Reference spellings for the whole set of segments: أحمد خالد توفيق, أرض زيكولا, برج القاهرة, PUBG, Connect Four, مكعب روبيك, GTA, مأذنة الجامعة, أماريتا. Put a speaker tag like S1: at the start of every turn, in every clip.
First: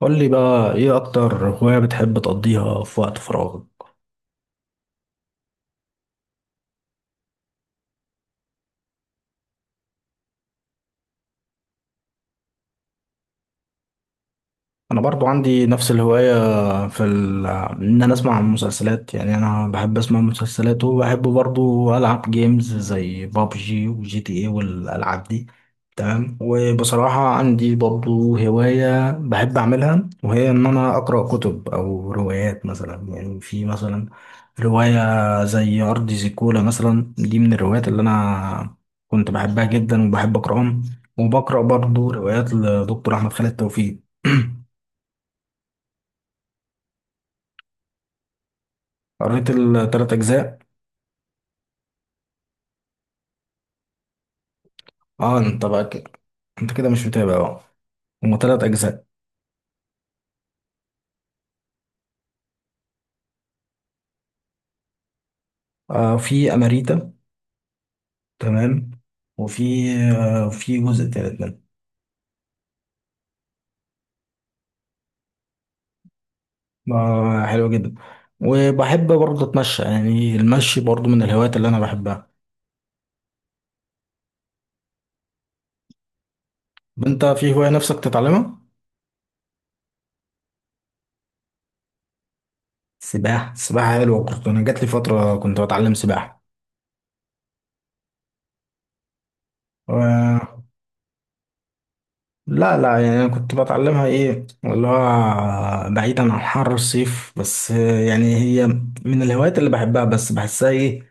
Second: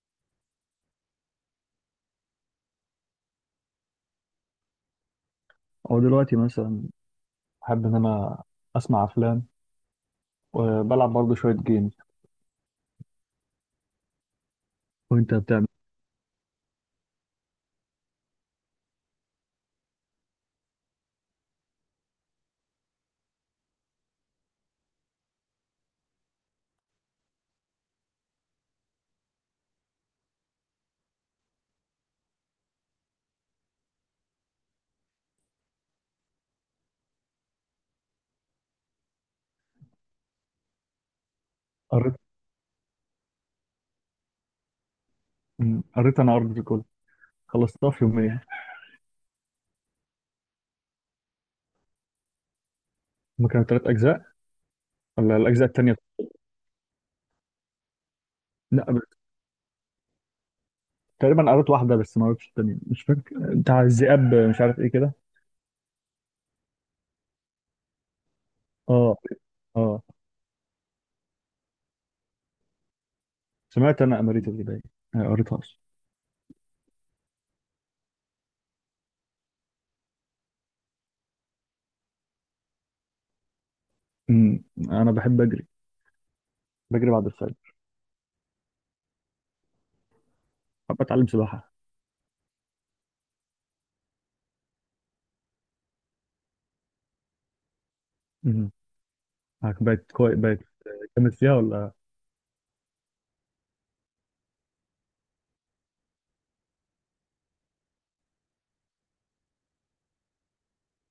S1: قول لي بقى ايه اكتر هواية بتحب تقضيها في وقت فراغك؟
S2: او دلوقتي مثلا. بحب ان انا اسمع افلام وبلعب برضه شويه جيمز.
S1: انا برضو
S2: وانت
S1: عندي
S2: بتعمل؟
S1: نفس الهواية. ان انا اسمع مسلسلات، يعني انا بحب اسمع مسلسلات، وبحب برضو العب جيمز زي بابجي وجي تي اي والالعاب دي. تمام. وبصراحة عندي برضو هواية بحب اعملها، وهي ان انا اقرأ كتب او روايات، مثلا يعني في مثلا رواية زي ارض زيكولا، مثلا دي من الروايات اللي انا كنت بحبها جدا وبحب اقرأهم، وبقرأ برضو
S2: قريت.
S1: روايات لدكتور احمد خالد توفيق.
S2: قريت انا ارض الكل، خلصتها في يومين يعني.
S1: قريت التلات أجزاء.
S2: ما كانوا ثلاث اجزاء ولا
S1: اه، انت
S2: الاجزاء
S1: بقى
S2: الثانيه؟
S1: كده، انت كده مش متابع بقى. هما تلات
S2: لا،
S1: أجزاء.
S2: تقريبا قريت واحده بس ما قريتش الثانيه. مش فاكر بتاع الذئاب، مش عارف ايه كده.
S1: آه، في أماريتا. تمام.
S2: اه،
S1: وفي
S2: اه.
S1: آه في جزء تالت منه.
S2: سمعت انا اماريتا دي باين. آه، قريتهاش.
S1: آه، حلو جدا. وبحب برضه أتمشى، يعني المشي برضه من الهوايات اللي أنا بحبها.
S2: م، انا بحب اجري.
S1: طب
S2: بجري
S1: انت
S2: بعد
S1: في هواية
S2: الفجر.
S1: نفسك تتعلمها؟
S2: بحب اتعلم سباحه.
S1: سباحة. السباحة حلوة، أنا جات لي فترة كنت بتعلم سباحة.
S2: م، بقت كويس
S1: آه،
S2: بقت. جامد فيها ولا؟
S1: لا لا، يعني انا كنت بتعلمها ايه اللي هو بعيدا عن حر الصيف، بس يعني هي من الهوايات اللي بحبها، بس بحسها ايه،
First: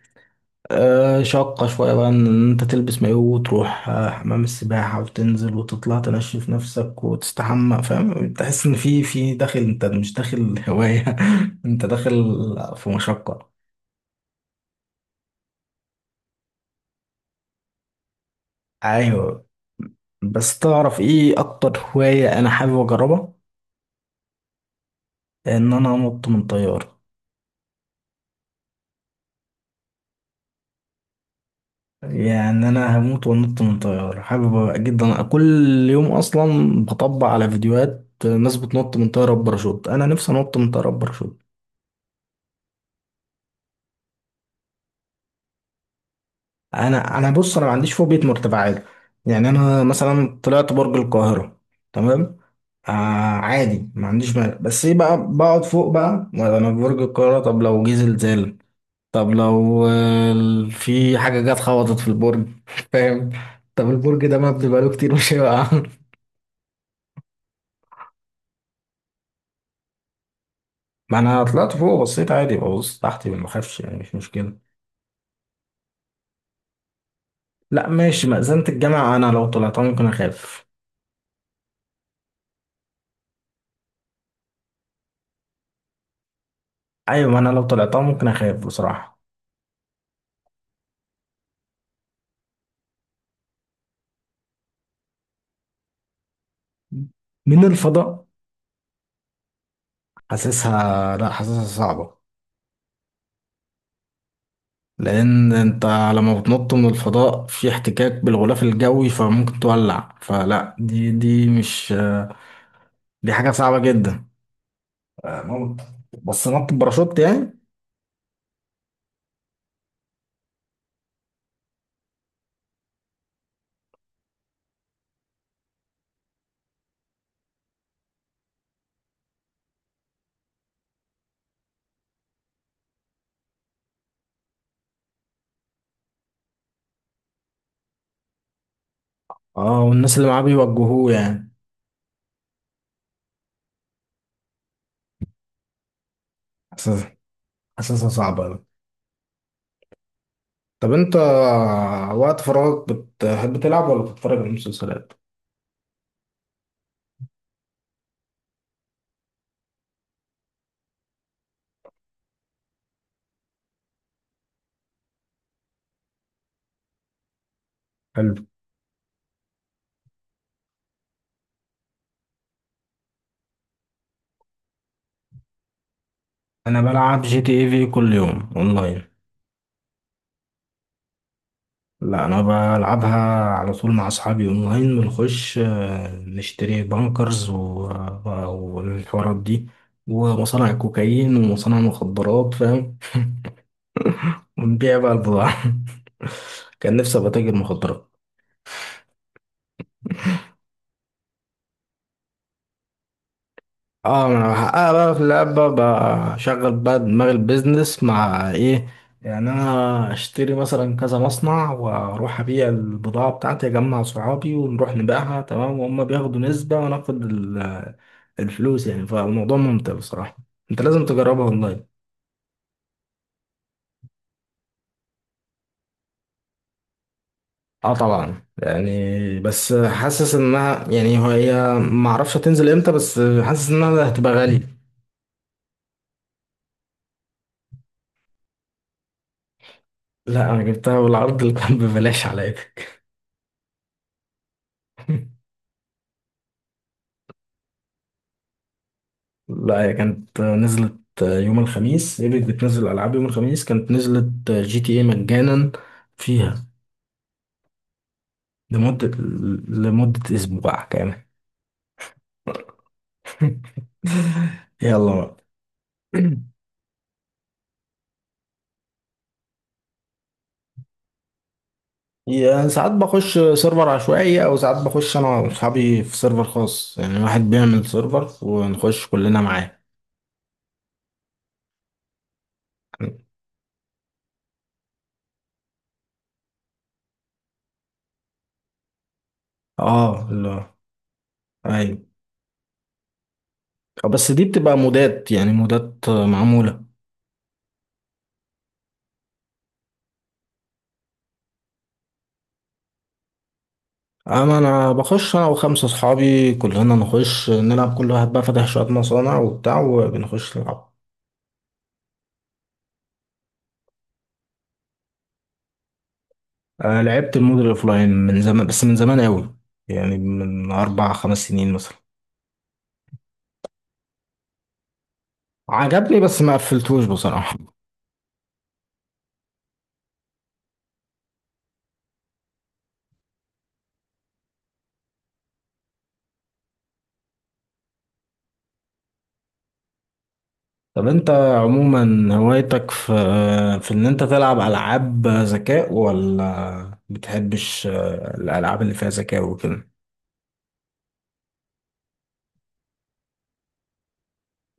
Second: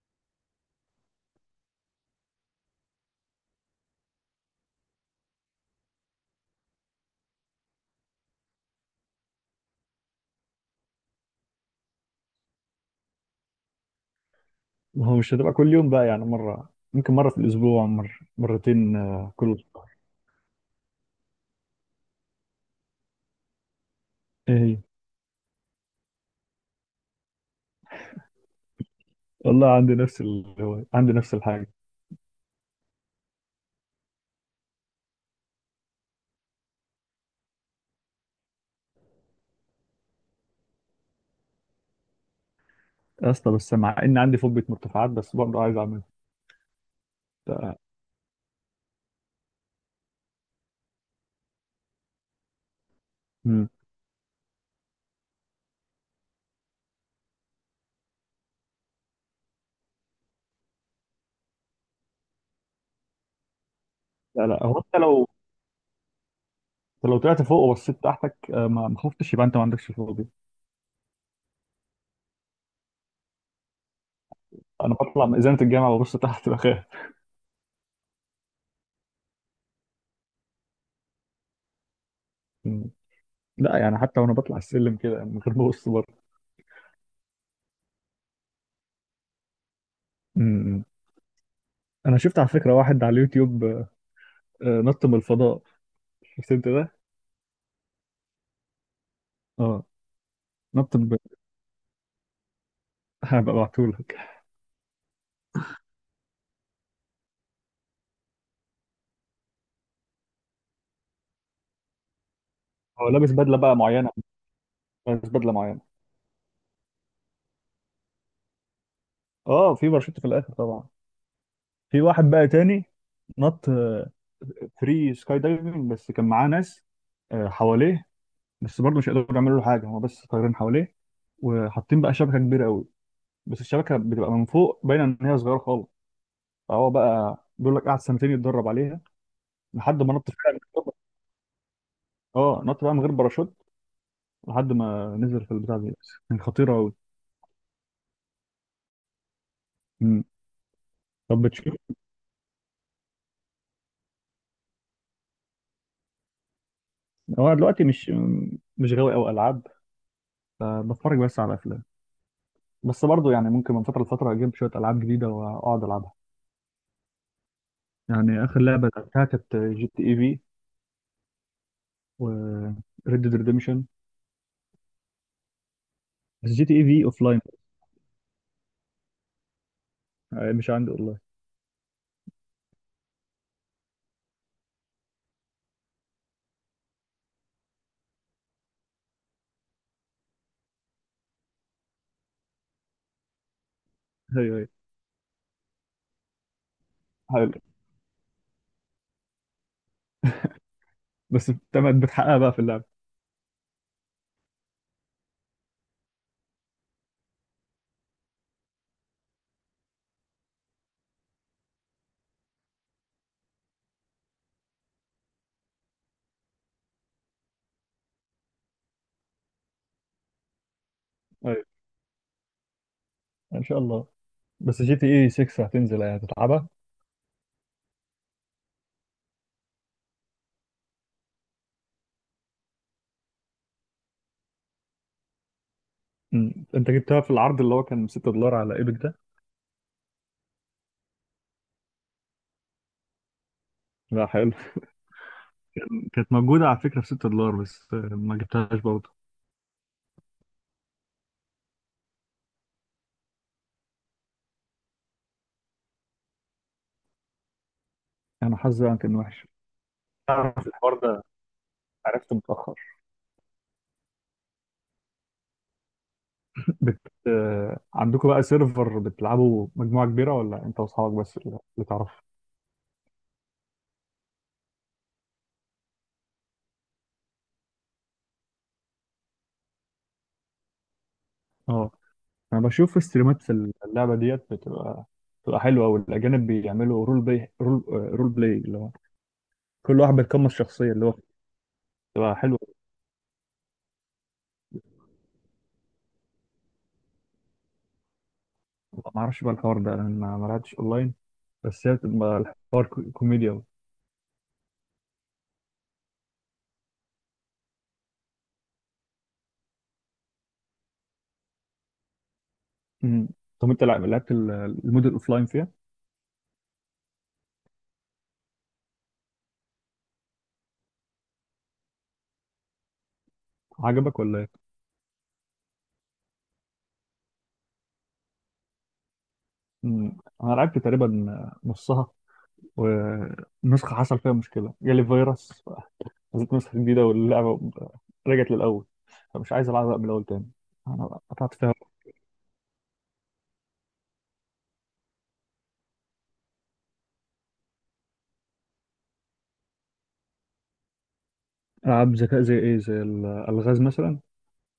S1: آه شاقة شوية بقى ان انت تلبس مايو وتروح حمام السباحة وتنزل وتطلع تنشف نفسك وتستحمى، فاهم، تحس ان في داخل، انت مش داخل هواية، انت داخل في مشقة.
S2: ما هو مش هتبقى كل يوم بقى، يعني مرة، ممكن مرة في الأسبوع، مرة مرتين
S1: ايوه.
S2: كل أسبوع.
S1: بس تعرف ايه اكتر هواية انا حابب اجربها؟
S2: إيه هي؟
S1: ان انا انط من طيارة.
S2: والله عندي نفس الهواية، عندي نفس الحاجة.
S1: يعني انا هموت وانط من طيارة، حابب جدا. أنا كل يوم اصلا بطبع على فيديوهات ناس بتنط من طيارة بباراشوت، انا نفسي انط من طيارة بباراشوت.
S2: يا اسطى، بس مع إن عندي فوبيا مرتفعات بس برضه عايز أعملها.
S1: انا بص، انا ما
S2: ف-
S1: عنديش فوبيا مرتفعات، يعني انا مثلا طلعت برج القاهرة. تمام. آه
S2: مم.
S1: عادي، ما عنديش مانع، بس ايه بقى، بقعد فوق بقى انا في برج القاهرة، طب لو جه زلزال، طب لو في حاجة جت خبطت في البرج، فاهم. طب البرج ده
S2: لا لا،
S1: مبني
S2: هو
S1: بقاله
S2: أنت
S1: كتير،
S2: لو
S1: مش هيقع.
S2: أنت لو طلعت فوق وبصيت تحتك، ما خفتش، يبقى أنت ما عندكش فوبيا.
S1: ما انا طلعت فوق، بصيت عادي، ببص تحتي ما بخافش، يعني مش مشكله.
S2: أنا بطلع من إزالة الجامعة وببص تحت بخاف.
S1: لا ماشي، مأذنة الجامعه انا لو طلعتها ممكن اخاف.
S2: مم. لا، يعني حتى وأنا بطلع السلم كده من غير ما أبص بره.
S1: ايوه، ما انا لو طلعتها ممكن اخاف بصراحه.
S2: مم. أنا شفت على فكرة واحد على اليوتيوب نط من الفضاء. شفت أنت ده؟
S1: من الفضاء؟
S2: أه. نط
S1: حاسسها،
S2: من
S1: لا حاسسها صعبه.
S2: هبقى ابعتهولك.
S1: لان انت لما بتنط من الفضاء في احتكاك بالغلاف الجوي، فممكن تولع، فلا دي دي مش
S2: هو لابس
S1: دي حاجه
S2: بدله بقى
S1: صعبه
S2: معينه،
S1: جدا.
S2: لابس
S1: آه،
S2: بدله معينه.
S1: ممكن، بس نط باراشوت يعني.
S2: اه، في باراشوت في الاخر طبعا. في واحد بقى تاني نط فري سكاي دايفنج، بس كان معاه ناس حواليه. بس برضه مش قادروا يعملوا له حاجه، هو بس طايرين حواليه وحاطين بقى شبكه كبيره قوي. بس الشبكه بتبقى من فوق باينه ان هي صغيره خالص. فهو بقى بيقول لك قعد سنتين يتدرب عليها
S1: اه،
S2: لحد ما
S1: والناس اللي
S2: نط
S1: معاه
S2: فعلا من غير-
S1: بيوجهوه يعني.
S2: اه، نط بقى من غير باراشوت لحد ما نزل في البتاع دي. بس كانت خطيره قوي.
S1: حاسسها حاسسها صعبه.
S2: مم.
S1: طب انت
S2: طب بتشوف،
S1: وقت فراغك بتحب تلعب ولا بتتفرج على المسلسلات؟
S2: هو دلوقتي مش غاوي قوي العاب، فبتفرج بس على افلام. بس برضو يعني ممكن من فتره لفتره اجيب شويه العاب جديده واقعد العبها.
S1: حلو.
S2: يعني اخر لعبه لعبتها كانت جي تي اي في و ريد ديد ريديمشن. بس جي تي
S1: انا
S2: اي في
S1: بلعب
S2: اوف لاين.
S1: جي تي اي في كل يوم اونلاين.
S2: مش عندي اونلاين.
S1: لا انا بلعبها على طول مع اصحابي اونلاين، بنخش نشتري بانكرز و- والحوارات دي، ومصانع كوكايين ومصانع مخدرات، فاهم،
S2: ايوه، ايوه.
S1: ونبيع بقى البضاعة. كان نفسي ابقى
S2: حلو.
S1: تاجر مخدرات.
S2: بس تمام، بتحققها بقى في اللعبه.
S1: اه، ما انا بحققها بقى في اللعبة، بشغل بقى دماغ البيزنس مع ايه، يعني انا اشتري مثلا كذا مصنع واروح ابيع البضاعة بتاعتي، اجمع صحابي ونروح نبيعها، تمام، وهم بياخدوا نسبة وانا اخد الفلوس، يعني فالموضوع ممتع بصراحة، انت لازم تجربها
S2: ايوه،
S1: اونلاين.
S2: ان شاء الله. بس جي تي اي 6 هتنزل يعني هتتعبها.
S1: اه طبعا، يعني بس حاسس انها، يعني هي ما اعرفش هتنزل امتى، بس حاسس انها هتبقى غالية.
S2: أمم. انت جبتها في العرض اللي هو كان $6 على ايبك ده؟
S1: لا انا جبتها بالعرض اللي كان ببلاش عليا.
S2: لا، حلو. كانت موجوده على فكره ب $6 بس ما جبتهاش برضه.
S1: لا هي كانت نزلت يوم الخميس، ايبك بتنزل العاب يوم الخميس، كانت نزلت جي تي اي مجانا فيها
S2: انا حظي بقى
S1: لمدة
S2: كان وحش.
S1: لمدة
S2: تعرف
S1: اسبوع
S2: الحوار
S1: كامل.
S2: ده؟ عرفته متاخر.
S1: يلا بقى.
S2: بت... عندكم بقى سيرفر بتلعبوا مجموعة كبيرة، ولا انت واصحابك بس اللي تعرف؟
S1: يعني ساعات بخش سيرفر عشوائي، او ساعات بخش انا واصحابي في سيرفر خاص، يعني واحد بيعمل سيرفر ونخش كلنا معاه.
S2: اه. انا بشوف استريمات في اللعبة ديت، بتبقى حلوة أوي. الأجانب بيعملوا رول بلاي اللي هو كل واحد
S1: اه
S2: بيتقمص
S1: لا.
S2: شخصية اللي هو
S1: ايوه،
S2: بتبقى حلوة.
S1: بس دي بتبقى مودات، يعني مودات معمولة.
S2: ما اعرفش بقى الحوار ده، انا ما لعبتش اونلاين. بس هي بتبقى الحوار كوميديا أوي.
S1: أما أنا بخش أنا وخمسة أصحابي، كلنا نخش نلعب، كل واحد بقى فاتح شوية مصانع وبتاع، وبنخش نلعب.
S2: أمم. طب انت لعبت المود الاوفلاين فيها؟
S1: آه لعبت المود الأوفلاين من زمان، بس من زمان أوي، يعني من 4 5 سنين مثلا.
S2: عجبك ولا ايه؟
S1: عجبني بس ما قفلتوش بصراحة.
S2: أمم. انا لعبت تقريبا نصها، ونسخة حصل فيها مشكلة، جالي فيروس، نزلت نسخة جديدة واللعبة رجعت للأول، فمش عايز ألعبها من الأول تاني.
S1: طب
S2: أنا
S1: أنت
S2: قطعت فيها.
S1: عموما هوايتك في إن أنت تلعب ألعاب ذكاء، ولا بتحبش الألعاب اللي فيها ذكاء وكده؟
S2: ألعاب ذكاء زي إيه؟ زي الألغاز مثلا؟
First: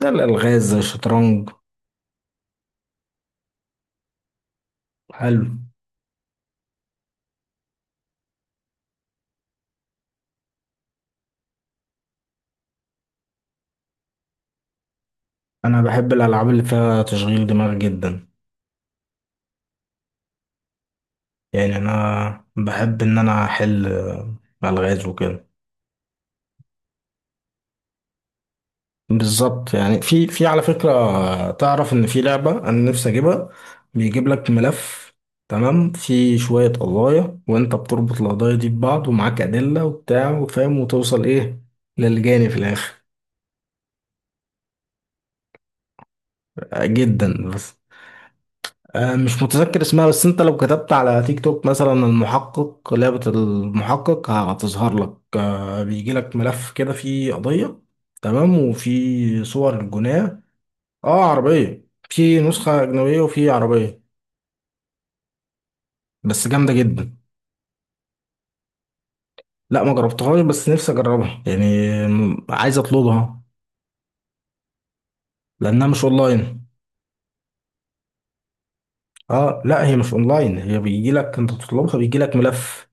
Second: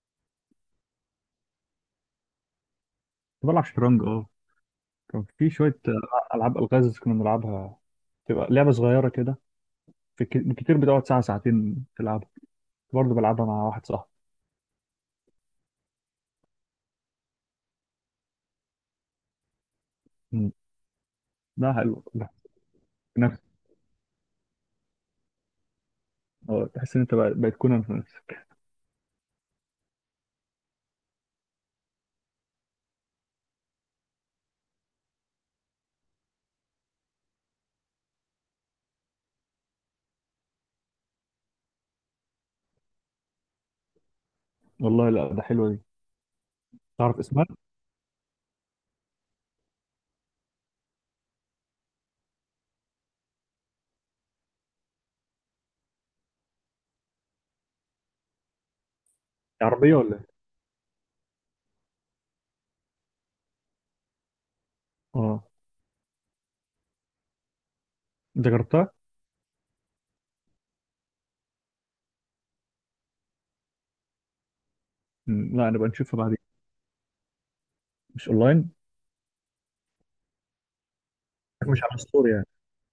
S1: ده الألغاز زي الشطرنج.
S2: كنت بلعب شطرنج، أه. كان
S1: حلو.
S2: في شوية ألعاب ألغاز كنا بنلعبها. تبقى لعبة صغيرة كده. في كتير بتقعد ساعة ساعتين تلعبها. كنت برضه بلعبها مع واحد صاحبي.
S1: أنا بحب الألعاب اللي فيها تشغيل دماغ جدا،
S2: مم. لا،
S1: يعني
S2: حلو، لا.
S1: انا بحب ان
S2: نفس.
S1: انا احل الغاز وكده.
S2: تحس إن أنت بقيت كونان في نفسك.
S1: بالظبط، يعني في، على فكره، تعرف ان في لعبه انا نفسي اجيبها. بيجيب لك ملف، تمام، في شويه قضايا، وانت بتربط القضايا دي ببعض، ومعاك ادله وبتاع، وفاهم، وتوصل ايه للجاني في الاخر.
S2: والله لا، ده حلوة دي.
S1: آه،
S2: تعرف
S1: جدا،
S2: اسمها؟
S1: بس مش متذكر اسمها، بس انت لو كتبت على تيك توك مثلا المحقق، لعبة المحقق، هتظهر لك، بيجي لك ملف كده فيه قضية، تمام، وفي صور
S2: عربية ولا إيه؟
S1: الجناة. اه عربية، في نسخة أجنبية وفي عربية،
S2: أه.
S1: بس جامدة جدا.
S2: أنت جربتها؟
S1: لا ما جربتهاش بس نفسي أجربها يعني، عايز أطلبها.
S2: مم. لا،
S1: لأنها
S2: نبقى
S1: مش
S2: نشوفها بعدين.
S1: أونلاين.
S2: مش أونلاين؟
S1: اه لا، هي مش أونلاين، هي بيجي لك انت
S2: مش
S1: تطلبها،
S2: على
S1: بيجي
S2: ستوري
S1: لك
S2: يعني؟
S1: ملف.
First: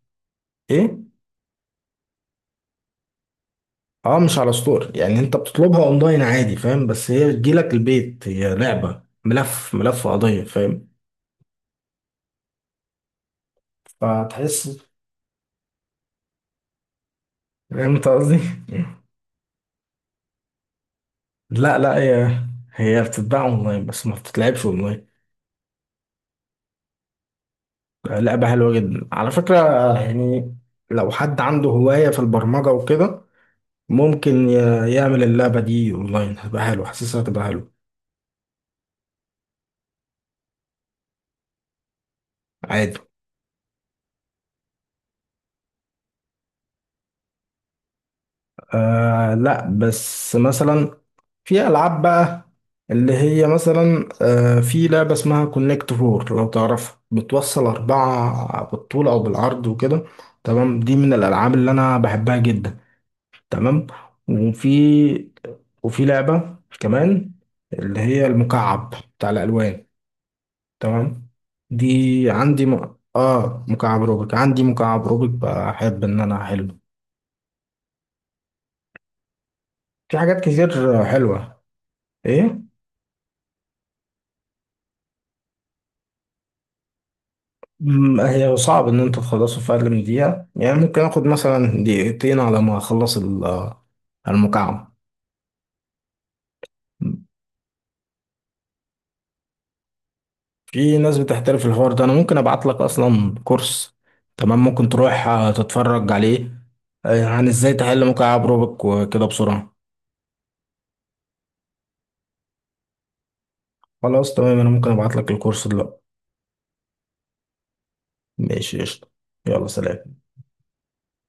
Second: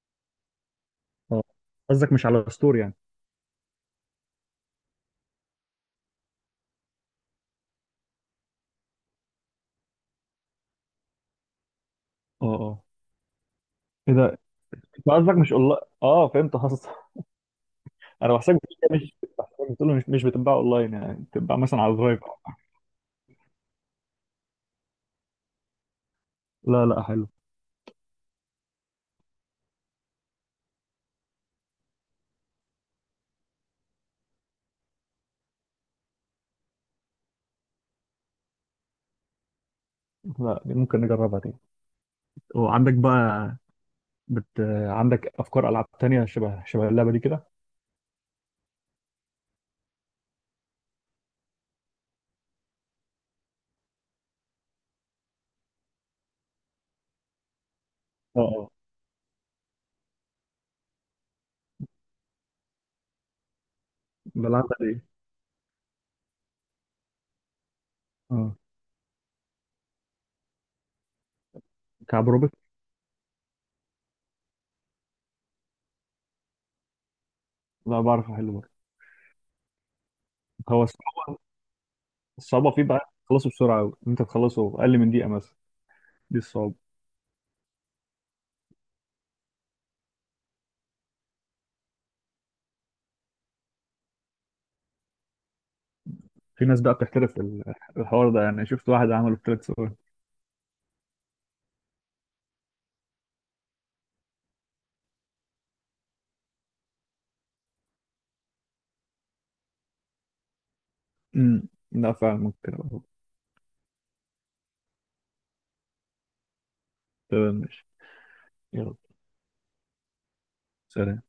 S1: ايه.
S2: اه. قصدك مش على ستور يعني.
S1: اه مش على ستور، يعني انت بتطلبها اونلاين عادي، فاهم، بس هي بتجيلك البيت، هي لعبة ملف، ملف قضية، فاهم.
S2: اه، اه. ايه ده؟ انت
S1: فتحس.
S2: قصدك مش اونلاين، اه فهمت قصدك.
S1: فهمت
S2: انا
S1: قصدي.
S2: بحسك بتقول مش بحسك بتقول مش بتتباع اونلاين، يعني بتتباع
S1: لا
S2: مثلا على
S1: لا،
S2: درايف.
S1: هي بتتباع اونلاين بس ما بتتلعبش اونلاين،
S2: لا لا، حلو.
S1: لعبة حلوة جدا على فكرة، يعني لو حد عنده هواية في البرمجة وكده ممكن يعمل اللعبة دي اونلاين، هتبقى حلوة، حاسسها هتبقى حلوة.
S2: لا، دي ممكن نجربها تاني. وعندك
S1: عادي.
S2: بقى، بت... عندك افكار العاب تانية شبه اللعبة دي كده؟
S1: آه لا، بس مثلا في ألعاب بقى، اللي هي مثلا في لعبة اسمها كونكت فور لو تعرفها، بتوصل
S2: اه
S1: أربعة
S2: اه،
S1: بالطول أو بالعرض وكده. تمام. دي من الألعاب اللي أنا بحبها جدا. تمام.
S2: بلعبها دي.
S1: وفي وفي لعبة كمان، اللي هي
S2: اه،
S1: المكعب بتاع الألوان، تمام،
S2: كعب
S1: دي
S2: روبوت.
S1: عندي م... آه مكعب روبيك، عندي مكعب روبيك بحب إن أنا أحله.
S2: لا، بعرف احل برضه.
S1: في حاجات
S2: هو الصع-
S1: كتير حلوة. إيه.
S2: الصعوبه فيه بقى، تخلصه بسرعه قوي، انت تخلصه اقل من دقيقه مثلا. دي الصعوبه.
S1: هي صعب ان انتوا تخلصوا في اقل من دقيقة، يعني ممكن اخد مثلا دقيقتين على ما اخلص المكعب.
S2: في ناس بقى بتحترف الحوار ده، يعني شفت واحد عمله في 3 ثواني.
S1: في ناس بتحترف الحوار ده، انا ممكن ابعت لك اصلا كورس، تمام، ممكن تروح تتفرج عليه، عن ازاي تحل مكعب روبك وكده بسرعة.
S2: لا، فاهمك.
S1: خلاص تمام، انا ممكن ابعت لك الكورس دلوقتي.
S2: تمام، ماشي.
S1: ماشي
S2: يلا،
S1: قشطة. يلا سلام.
S2: سلام.